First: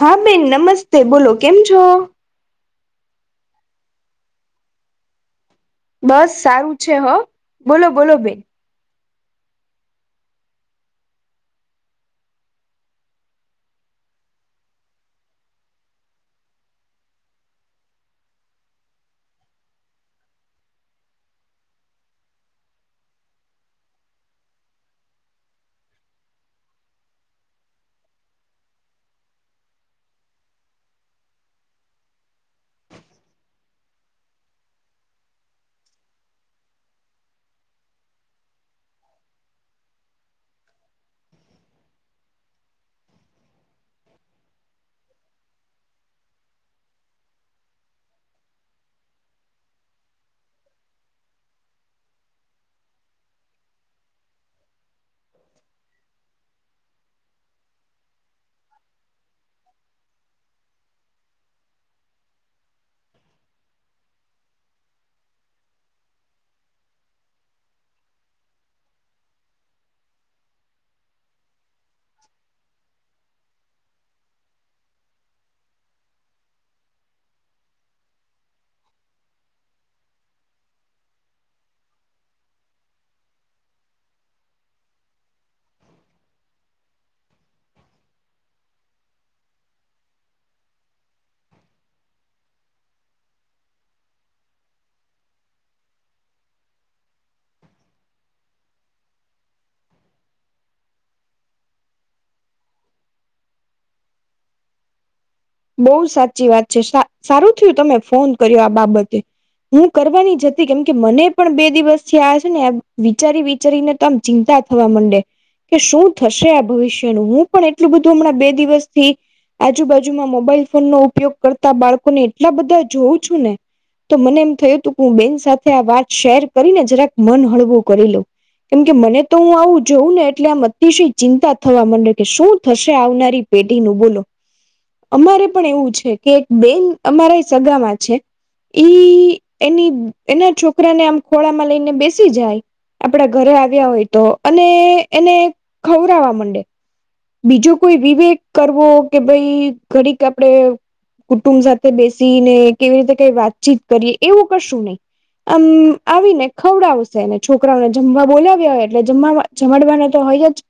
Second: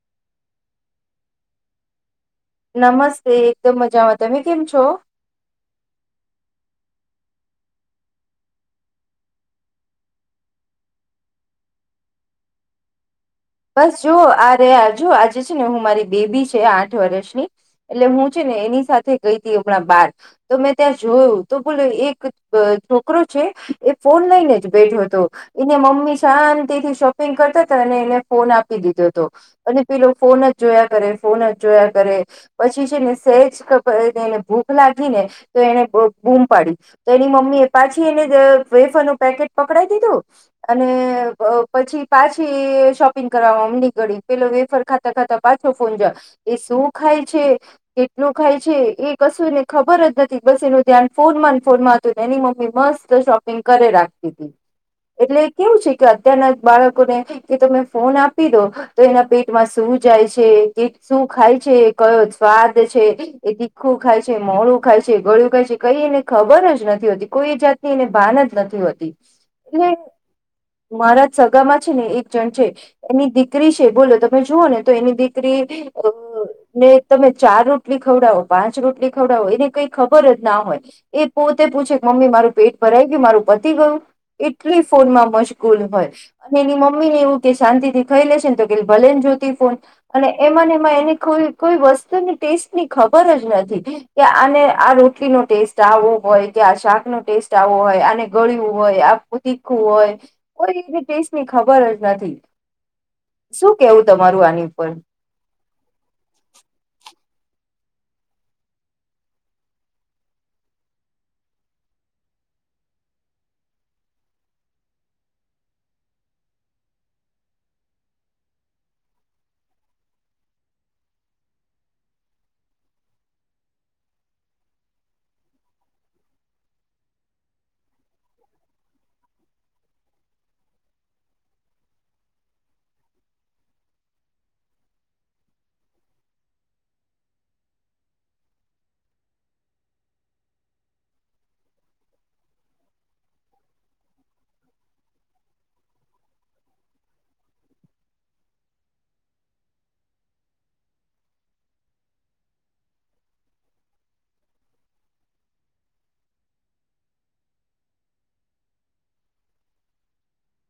હા, બેન. નમસ્તે. બોલો, કેમ છો? નમસ્તે. એકદમ મજામાં. તમે કેમ છો? બસ, સારું છે. હ, બોલો, બોલો બેન. બસ, જોઓ આ રહો, જો આજે છે ને, હું મારી બેબી છે આઠ વર્ષની, એટલે હું છે ને એની સાથે ગઈ હતી હમણાં બાર, તો મેં ત્યાં જોયું તો, બોલો, એક છોકરો છે. એ ફોન લઈને જ બેઠો હતો. એને મમ્મી શાંતિ થી શોપિંગ કરતા હતા અને એને ફોન આપી દીધો હતો અને પેલો ફોન જ જોયા કરે, ફોન જ જોયા કરે. પછી છે ને એજ વખતે ને, ભૂખ લાગી ને, તો એને બૂમ પાડી. તો એની મમ્મી એ પાછી એને વેફરનુ પેકેટ પકડાવી દીધુ અને પછી પાછી શો પિંગ કરવા માંડી. પેલો વેફર ખાતા ખાતા પાછો ફોન જોએ. એ શું ખાય છે? નું ખાય છે, એ કશું એને ખબર જ નથી. બસ, એનુ ધ્યાન ફોનમાં ને. ફોન માં હતુંને એની મમ્મી મસ્ત. શોપિંગ કરે રાખતી. એટલે કેવું છે કે, અત્યારના બાળકોને કે તમે ફોન આપી દો તો, એના પેટમાં શું જાય છે, શું ખાય છે, કયો સ્વાદ છે, એ તીખું ખાય છે, મોડું ખાય છે, ગળ્યું ખાય છે, કંઈ એને ખબર જ નથી હોતી કોઈ જાત ભાન જ નથી હોતી. એટલે મારા સગામાં છે ને, એક જણ છે. એની દીકરી છે બોલો તમે જુઓ ને તો એની દીકરી અ ને તમે ચાર રોટલી ખવડાવો પાંચ રોટલી ખવડાવો એને કઈ ખબર જ ના હોય એ પોતે પૂછે કે મમ્મી મારું પેટ ભરાઈ ગયું મારું પતિ ગયું એટલી ફોન માં મશગુલ હોય. એની મમ્મી એવું કેહેશે. શાંતિથી ખાઈ લેશે ને તો કે ભલે ને જોતી ફોન અને એમાં ને એમાં એને કોઈ કોઈ વસ્તુ ને ટેસ્ટ ખબર જ નથી કે આને આ રોટલી નો ટેસ્ટ આવો હોય કે આ શાક નો ટેસ્ટ આ- વો હોય આને ગળું હોય આ તીખવું હોય કોઈ ટેસ્ટની ખબર જ નથી શું કેવું તમારું આની ઉપર બહુ સાચી વાત છે સા સારું થયું તમે ફોન કર્યો આ બાબતે હું કરવાની જતી કેમ કે મને પણ બે દિવસથી આ છે ને વિચારી વિચારીને તો આમ ચિંતા થવા મંડે કે શું થશે આ ભવિષ્યનું હું પણ એટલું બધું હમણાં બે દિવસથી આજુબાજુ જુમાં મોબાઈલ ફોન નો ઉપયોગ કરતા બાળકોને એટલા બધા જોઉં છું ને- તો મને એમ થયું હતું કે હું બેન સાથે આ વાત શેર કરીને જરાક મન હળવું કરી લઉં કેમ કે મને તો હું આવું જોઉં ને એટલે આમ અતિશય ચિંતા થવા માંડે કે શું થશે આવનારી પેઢીનુ બોલો અમારે પણ એવું છે કે એક બેન અમારા સગામાં છે. ઈ એની એના છોકરાને આમ ખોળામાં લઈને બેસી જાય આપડા ઘરે આવ્યા હોય તો અને એને ખવરાવા માંડે બીજો કોઈ વિવેક કરવો કે ભાઈ ઘડીક આપડે કુટુંબ સાથે બેસીને કેવી રીતે કઈ વાતચીત કરીએ એવું કરશું નહી આમ આવીને ખવડાવશેને છોકરાઓને જમવા બોલાવ્યા હોય એટલે જમવા જમડવાના તો હોય જ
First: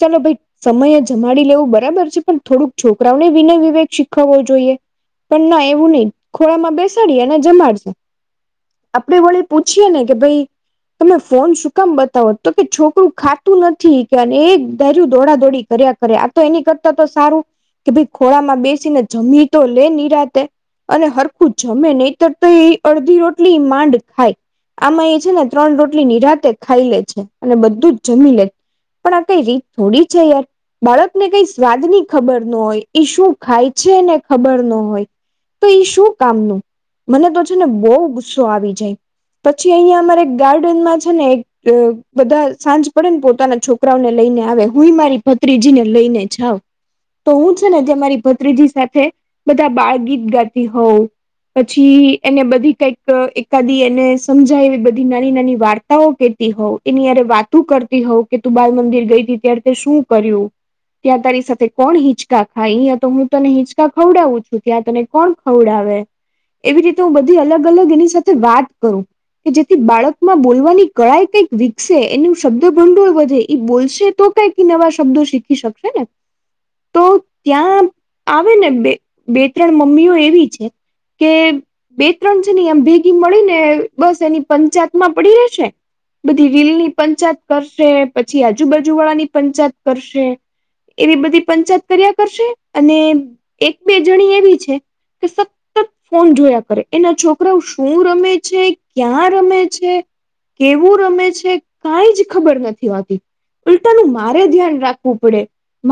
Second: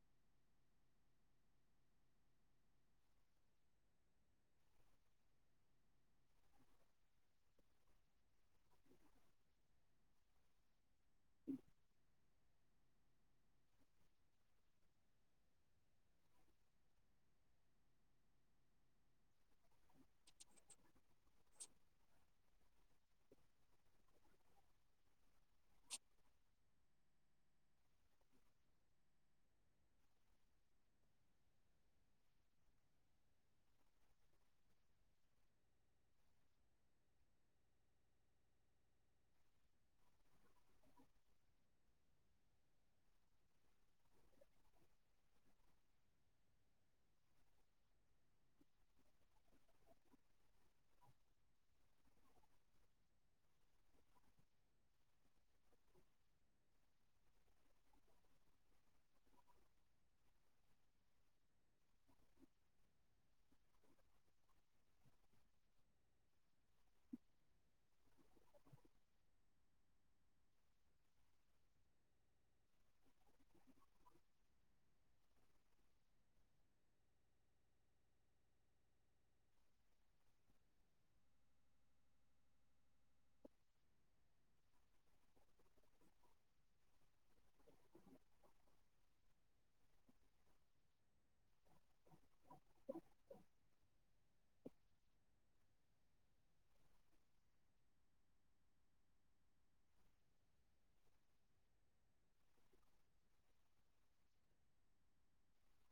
ચાલો ભઈ સમય જમાડી લેવું બરાબર છે પણ થોડુંક છોકરાઓને વિનય વિવેક શીખવવો જોઈએ. પણ ના એવું નહી ખોડામાં બેસાડીએ અને જમાડશે આપડે વળી પૂછીયે ને કે ભઈ તમે ફોન શું કામ બતાવો તો કે છોકરું ખાતું નથી કે એકધાર્યું દોડા દોડી કર્યા કરે આ તો એની કરતા તો સારું કે ભઈ ખોળામાં બેસીને જમી તો લે નીરાતે અને હરખું જમે નહીતર તો એ અડધી રોટલી માંડ ખાય આમાં એ છે ને ત્રણ રોટલી નિરાતે ખાઈ લે છે અને બધું જ જમી લે પણ આ કઈ રી ત થોડી છે યાર બાળકને કઈ સ્વાદ ની ખબર ન હોય શું ખાય છે એને ખબર નો- નો હોય તો ઈ શું કામનું મને તો છે ને બહુ ગુસ્સો આવી જાય. પછી અહંયા અમારે ગાર્ડનમાં છે ને એક બધા સાંજ પડે ને પોતાના છોકરાઓને લઈને આવે હું મારી ભત્રીજી ને લઈને જાવ તો હું છે ને જે મારી ભત્રીજી સાથે બધા બાળ ગીત ગાતી હોઉં પછી એને બધી કઈક એકાદી એને સમજાય એવી બધી નાની નાની વાર્તાઓ કે તી હોવ એની ય વાત કરતી હોવ કે તું બાલ મંદિર ગઈ હતી ત્યારે તે શું કર્યું ત્યાં તારી સાથે કોણ હિંચકા ખાય અયા તો હું તને હિચકા ખવડાવું છું ત્યાં તને કોણ ખવડાવ એવી રીતે હું બધી અલગ અલગ એની સાથે વાત કરું કે જેથી બાળકમાં બોલવાની કળાય કઈક વિકસે એનુ શબ્દ ભંડોળ વધે એ બોલશે તો કઈક નવા શબ્દો શીખી શકે ને તો ત્યાં આવે ને બે બે ત્રણ મમ્મીઓ એવી છે. કે બે ત્રણ છે એમ ભેગી મળી ને બસ એની પંચાયત માં પડી રહેશે. બધી વિલની પંચાયત કરશે પછી આજુબાજુ વાળાની પંચાયત કરશે. એવી બધી પંચાયત કર્યા કરશે અને એક બે જણી એવી છે. કે સતત ફોન જોયા કરે એના છોકરાઓ શું રમે છે ક્યાં રમે છે. કેવું રમે છે કઈ જ ખબર નથી હોતી ઉલ્ટાનું. મારે ધ્યાન રાખવું પડે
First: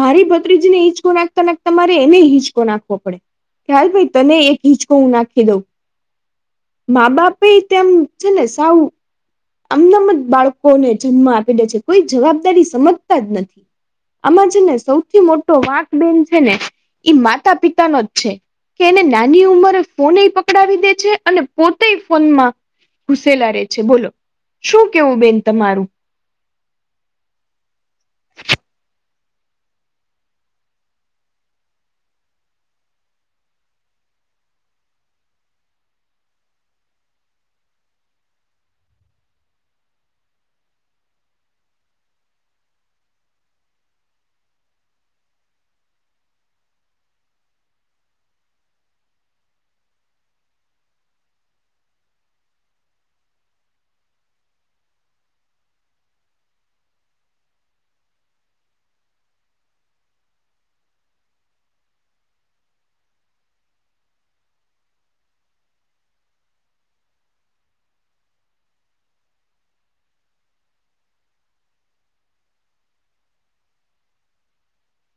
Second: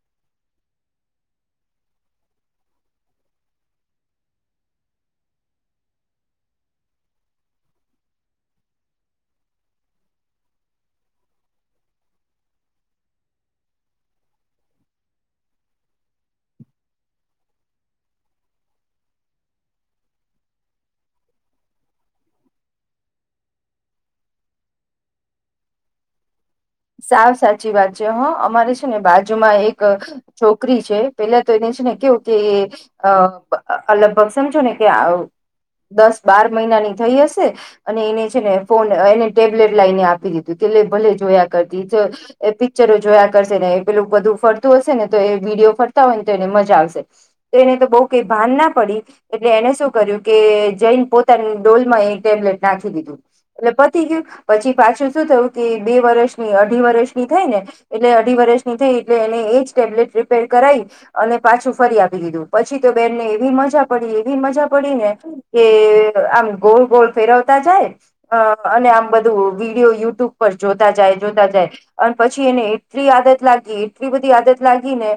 મારી ભત્રીજીને હિંચકો નાખતા નાખતા મારે એને હિંચકો નાખવો પડે. ખ્યાલ ભાઈ તને એક ઈંચકો હું નાખી દઉં. મા બાપે તેમ છે ને સાવું. આમનામ જ બાળકોને જન્મ આપે દે છે કોઈ જવાબદારી સમજતા જ નથી. આમાં જે ને સૌથી મોટો વાંક બેેન છે ને એ માતા પિતાનો જ છે. કે એને નાની ઉંમરે ફોન એ પકડાવી દે છે અને પોતે ફોનમાં. ઘુસેલા રે છે બોલો શું કેવું બેન તમારું. સાવ સાચી વાત છે હા અમારે છે ને બાજુમાં એક છોકરી છે પેલા તો એની. ને કેવું કે લગભગ સમજો ને કે. દસ બાર મહિનાની થઈ હશે અને એને છે ને ફોન એને ટેબ્લેટ લઈને આપી દીધું. ભલે જોયા. પિક્ચરો જોયા કરશે ને પેલું બધું ફરતું હશે ને તો એ વિડીયો ફરતા હોય ને તો. મજા આવશે તો એને તો બુ કે ભાન ના પડી એટલે એને શું કર્યું કે જૈન પોતાની. ડોલમાં એ ટેબ્લેટ નાખી દીધું એટલે પતી ગયું પછી પાછું શું થયું કે બે વર્ષ. અઢી વર્ષની થઈ ને એટલે અઢી વર્ષની થઈ એટલે એને એજ ટેબ્લેટ રિપેર કરાવી અને. પાછું ફરી આપી દીધું પછી તો બેનને એવી મજા પડી એવી મજા પડી ને કે. આ ગોળ ગોળ ફેરવતા જાય અને આમ બધું વિડીયો યુટ્યુબ પર જોતા જાય. જોતા જાય અને પછી એને એટલી આદત લાગી એટલી બધી આદત લાગી ને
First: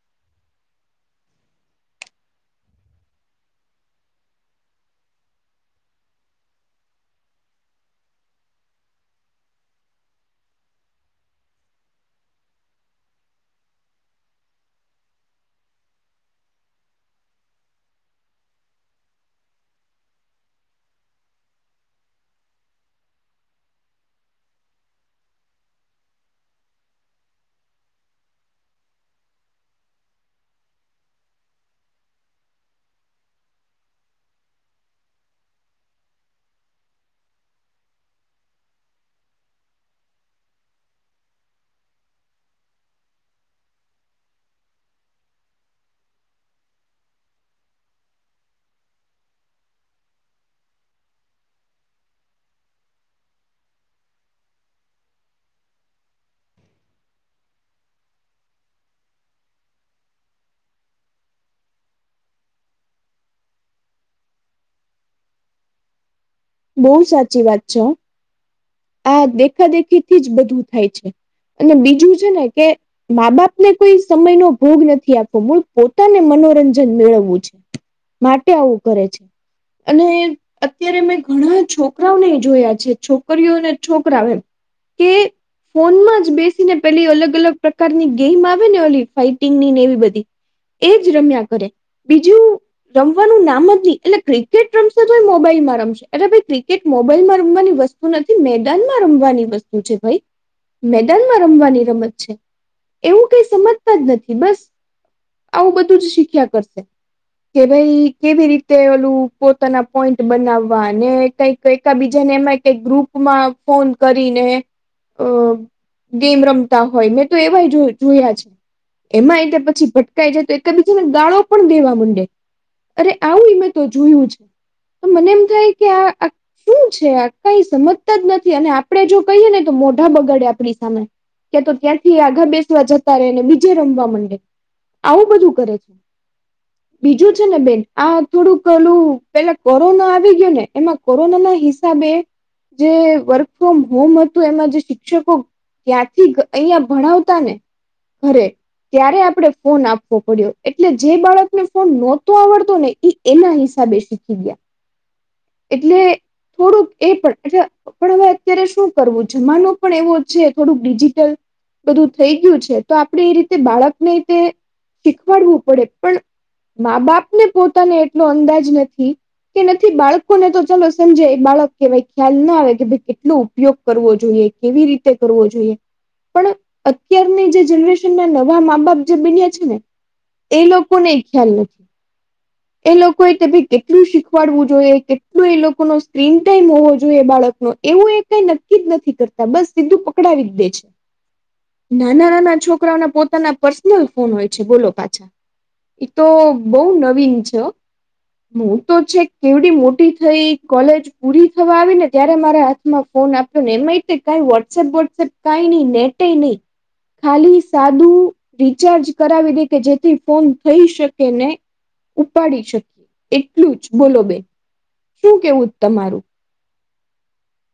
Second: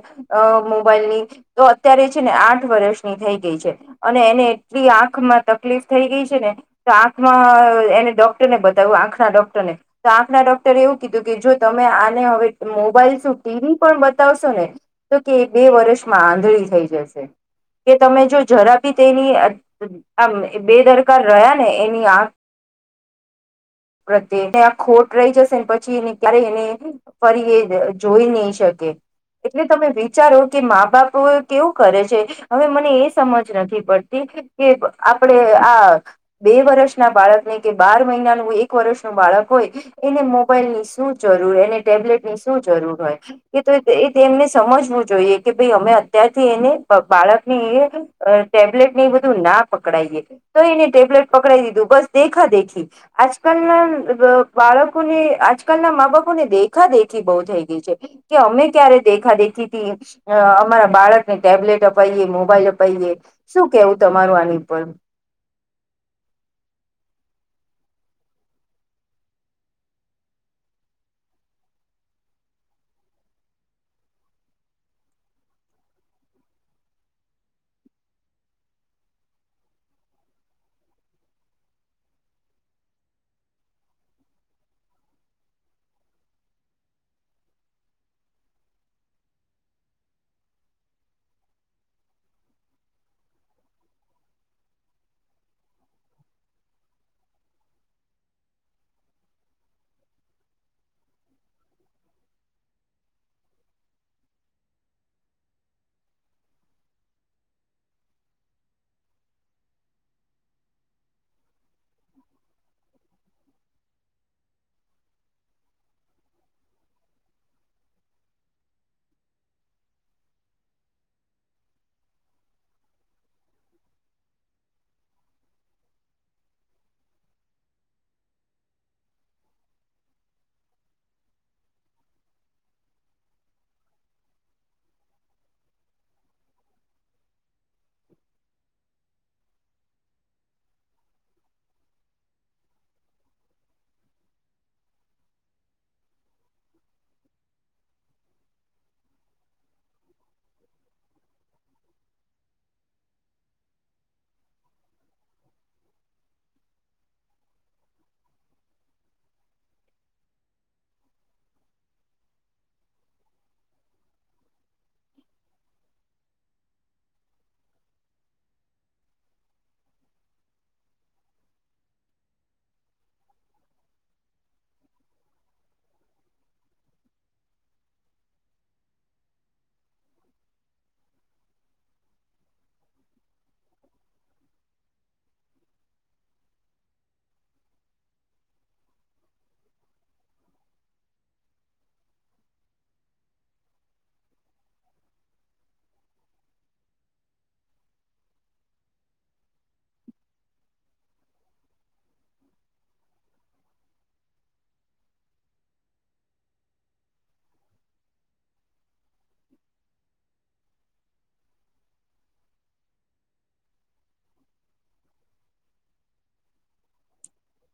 મોબાઈલ. તો અત્યારે છે ને આઠ વર્ષની થઈ ગઈ છે અને એને એટલી આંખમાં તકલીફ થઈ. ને આંખ એને ડોક્ટરને બતાવ આંખ ડોક્ટરને તો આંખના ડોકર. એવું કીધું કે જો તમે આને હવે મોબાઈલ ટીવી પણ બતાવશો ને તો કે. વર્ષમાં આંધળી થઈ જશે. કે તમે જો જરા પી તેની આમ બેદરકાર રહ્યા ને એની આખ. [inaudible] પ્રત્યે ત આ ખોટ રહી જશે. પછી એને ક્યારેય એને ફરી એ જોઈ નહી શકે. એટલે તમે વિચારો કે મા બાપ કેવું કરે છે હવે મને એ સમજ નથી પડતી. કે આપણે આ બે વર્ષ ના બાળક ને કે બાર મહિનાનું એક વર્ષનું બાળ. બાળકોય એને મો. મોબાઈલ ની શું જરૂર અને ટેબ્લેટ ની શું જરૂર હોય કે એ તેમને સમજવું જોઈએ. કે ભાઈ અમે અત્યારથી એને બાળક ની ટેબ્લેટ ને એ બધું ના પકડાઈએ. તો એને ટેબ્લેટ પકડાઈ દીધું બસ દેખા દેખી આજકાલના બાળકોને. આજકાલના મા બાપો ને દેખા દેખી બહુ થઈ ગઈ છે કે અમે ક્યારે દેખા દેખી થી. અમારા બાળકને ટેબ્લેટ અપાઈએ મોબાઈલ અપાઈએ શું કેવું તમારું આની ઉપ. બહુ સાચી વાત છો. આ દેખા દેખી થી જ બધું થાય છે. અને બીજું છે ને કે મા બાપને કોઈ સમયનો ભોગ નથી આપવો મૂળ પોતાને મન. મનોરંજન મેળવવું છે માટે આવું કરે છે અને અત્યારે મેં. ઘણા છોકરાઓને એ જોયા છે છોકરીઓને છોકરાઓ એ કે. ફોનમાં જ બેસીને પેલી અલગ અલગ પ્રકારની ગેમ આવે ને ઓલી ફાઈટિંગની ને એવી બધી. એજ રમ્યા કરે બીજું રમવાનું નામ જ નહી એટલે ક્રિકેટ રમશે તોય મોબાઈલ. રમશે એટ ભાઈ ક્રિકેટ મોબાઈલમાં રમવાની વસ્તુ નથી મેદાનમાં રમવાની વસ્તુ છે ભાઈ. મેદાનમાં રમવાની રમત છે એવું કઈ સમજતા જ નથી બસ. આવું બધું જ શીખ્યા કરશે. કે ભાઈ કેવી રીતે ઓલું પોતાના પોઈન્ટ બનાવ ને કઈક એક બીજાને એમાં કક ગ્રુપ માં ફોન કરીને. અ ગેમ રમતા હોય મેં તો એવાય જોયા છે. એમાં એ પછી ભટકાઈ જાય તો એકબીજ ને દાળો પણ દેવા માંડે અરે આવુંં તો જોયું છે તો મને એમ થાય કે આ. શું છે કઈ સમજતા જ નથી અને આપડે જો કહીયએ ને તો મોઢા બગાડે આપડી સામે. કે તો ત્યાંથી આગા બેસવા જતા રને બીજે રમવા માંડે. આવું બધું કરે છે બીજું છે ને બેન આ થોડુંકલું પેલા કોરોના આવી ગયો ને એમાં કોરોના ના હિસાબે જે વર્ક ફ્રોમ હોમ હતું એમાં જે શિક્ષકો ત્યાંથી અહીંયા ભણાવતા ને ઘરે ત્યારે આપણે ફોન આપવો પડ્યો એટલે જે બાળકને ફોન નહોતો આવડતો ને એ એના હિસાબ બે શીખી ગયા એટલે થોડુંક એ પણ એટલે પણ હવે અત્યારે શું કરવું છે, માનું પણ એવો છે થોડુંક ડિજિટલ બધું થઈ ગયું છે તો આપણે એ રીતે બાળકને તે શીખવાડવું પડે પણ મા બાપને પોતાને એટલો અંદાજ નથી કે બાળકોને તો ચાલો સમજાય બાળક કહેવાય ખ્યાલ ના આવે કે ભાઈ કેટલો ઉપયોગ કરવો જોઈએ કેવી રીતે કરવો જોઈએ. પણ અત્યારની જે જનરેશન ના નવા મા બાપ જે બન્યા છે ને એ લોકોને ખ્યાલ નથી એ લોકોએ બી કેટલું શીખવાડવું જોઈ કેટલો એ લોકો ન સ્ક્રીન ટાઈમ હોવો જોઈએ બાળક ન એવું એ કઈ નક્કી જ નથી કરતા બસ સીધું પકડાવી દે છે. નાના નાના છોકરાઓના પોતાના પર્સનલ ફોન હોય છે, બોલો પાછા. એ તો બહુ નવીન છે હું તો છે કેવડી મોટી થઈ કોલેજ પૂરી થવા આવી ને ત્યારે મારા હાથમાં ફોન આપ્યો ને એમાયતે વોટ્સઅપ વોટ્સઅપ કાઈ નહી નેટ એ નહીં ખાલી સાદું રિચાર્જ કરાવી દે કે જેથી ફોન થઈ શકે ને ઉપાડી શકીએ એટલું જ બોલો બેન શું કેવું તમારું?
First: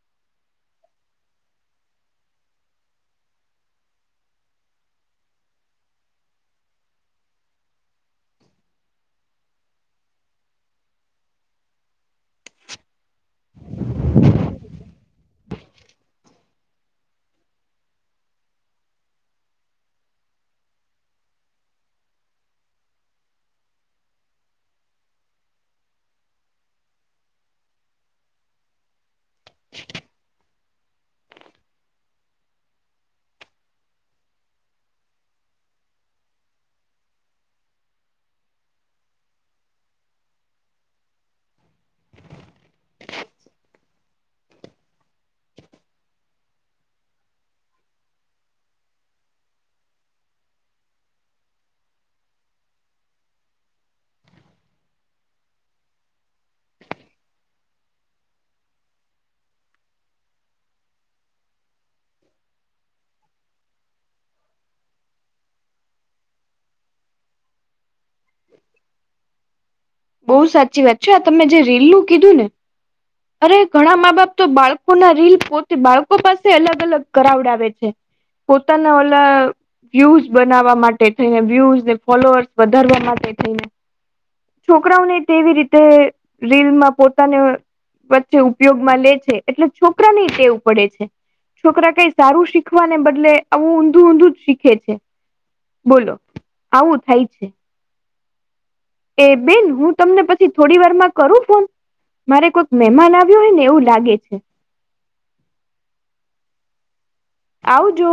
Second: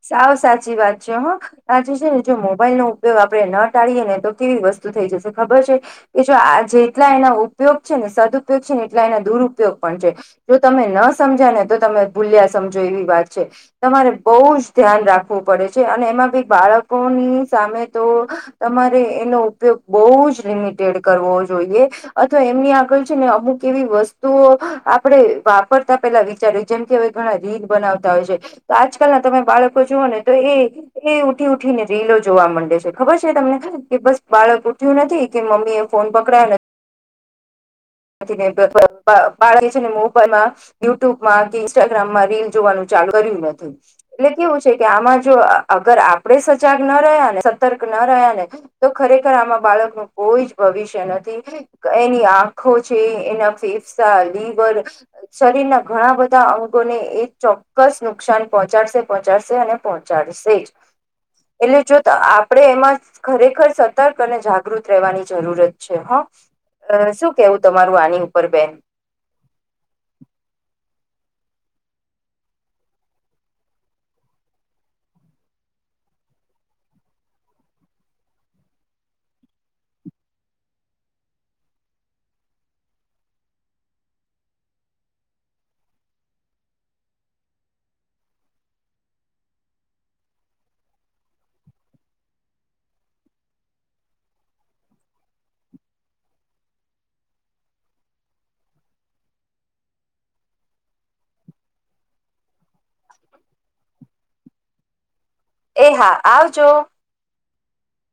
સાવ સાચી વાત છે હા સાચી છે ને જો મોબાઈલ નો ઉપયોગ આપડે ન ટાળીએ ને તો કેવી વસ્તુ થઈ જશે ખબર છે, કે જો આ જેટલા એના ઉપયોગ છે, ને સદયોગ છે, ને એટલા એના દુરપયોગ જો તમે ન સમજ્યા ને તો તમે ભૂલ્યા સમજો એવી વાત છે તમારે બહું જ ધ્યાન રાખવું પડે છે, અને એમાં બી બાળકોની સામે તો તમારે એનો ઉપયોગ બહું જ લિમિટેડ કરવો જોઈએ અથવા એમની આગળ છે, ને અમુક એવી વસ્તુઓ આપણે વાપરતા પેલા વિચાર્યું જેમ કે હવે ઘણા રીલ બનાવતા હોય છે, આજકાલ ના તમે બાળકો જુઓ ને તો એ એ ઉઠી ઉઠી ને રીલો જોવા માંડે છે. ખબર છે, તમને કે બસ બાળકો નથી કે મમ્મી એ ફોન પકડ્યા નથી ને બાળક છે ને મોબાઈલમાં યુટ્યુબમાં કે ઇન્સ્ટાગ્રામમાં રીલ જોવાનું છે. [unintelligible] નથી એટલે કેવું છે કે આમાં જો અગર આપણેે સજાગ ના રહ્યા સતર્ક રહ્યા ને તો ખરેખર આમાં બાળક નું કોઈ જ ભવિષ્ય નથી એની આ આખો છે એના ફેફસા, લિવર શરીર ના ઘણા બધા અંગોને એ ચોક્કસ નુકસાન પહોંચાડશે પહોંચાડશે અને પહોંચાડશે જ. એટલે જો આપણેે એમાં ખરેખર સતર્ક અને જાગૃત રહેવાની જરૂરત છે હ અ શું કેવું તમારું આની ઉપર બેન? બહુ સાચી વાત છે આ તમે જે રીલ કીધું ને અરે ઘણા મા બાપ તો બાળકો ના રીલ પોતે બાળકો પાસે અલગ અલગ કરાવડાવે છે. પોતાને ઓલા વ્યૂઝ બનાવવા માટે થઈને વ્યૂઝને ફોલોઅર્સ વધારવા માટે થઈને છોકરાઓને તેવી રીતે રીલમાં પોતાને વચ્ચે ઉપયોગમાં લે છે, એટલે છોકરા ને ટેવ પડે છે. છોકરા કઈ સારું શીખવાને બદલે આવું ઊંધું ઊંધું જ શીખે છે. બોલો આવું થાય છે. એ બેન હું તમને પછી થોડી વાર માં કરું ફોન. મારે કોઈક મહેમાન આવ્યો હોય ને એવું લાગે છે. એ હા આવજો. આવજો.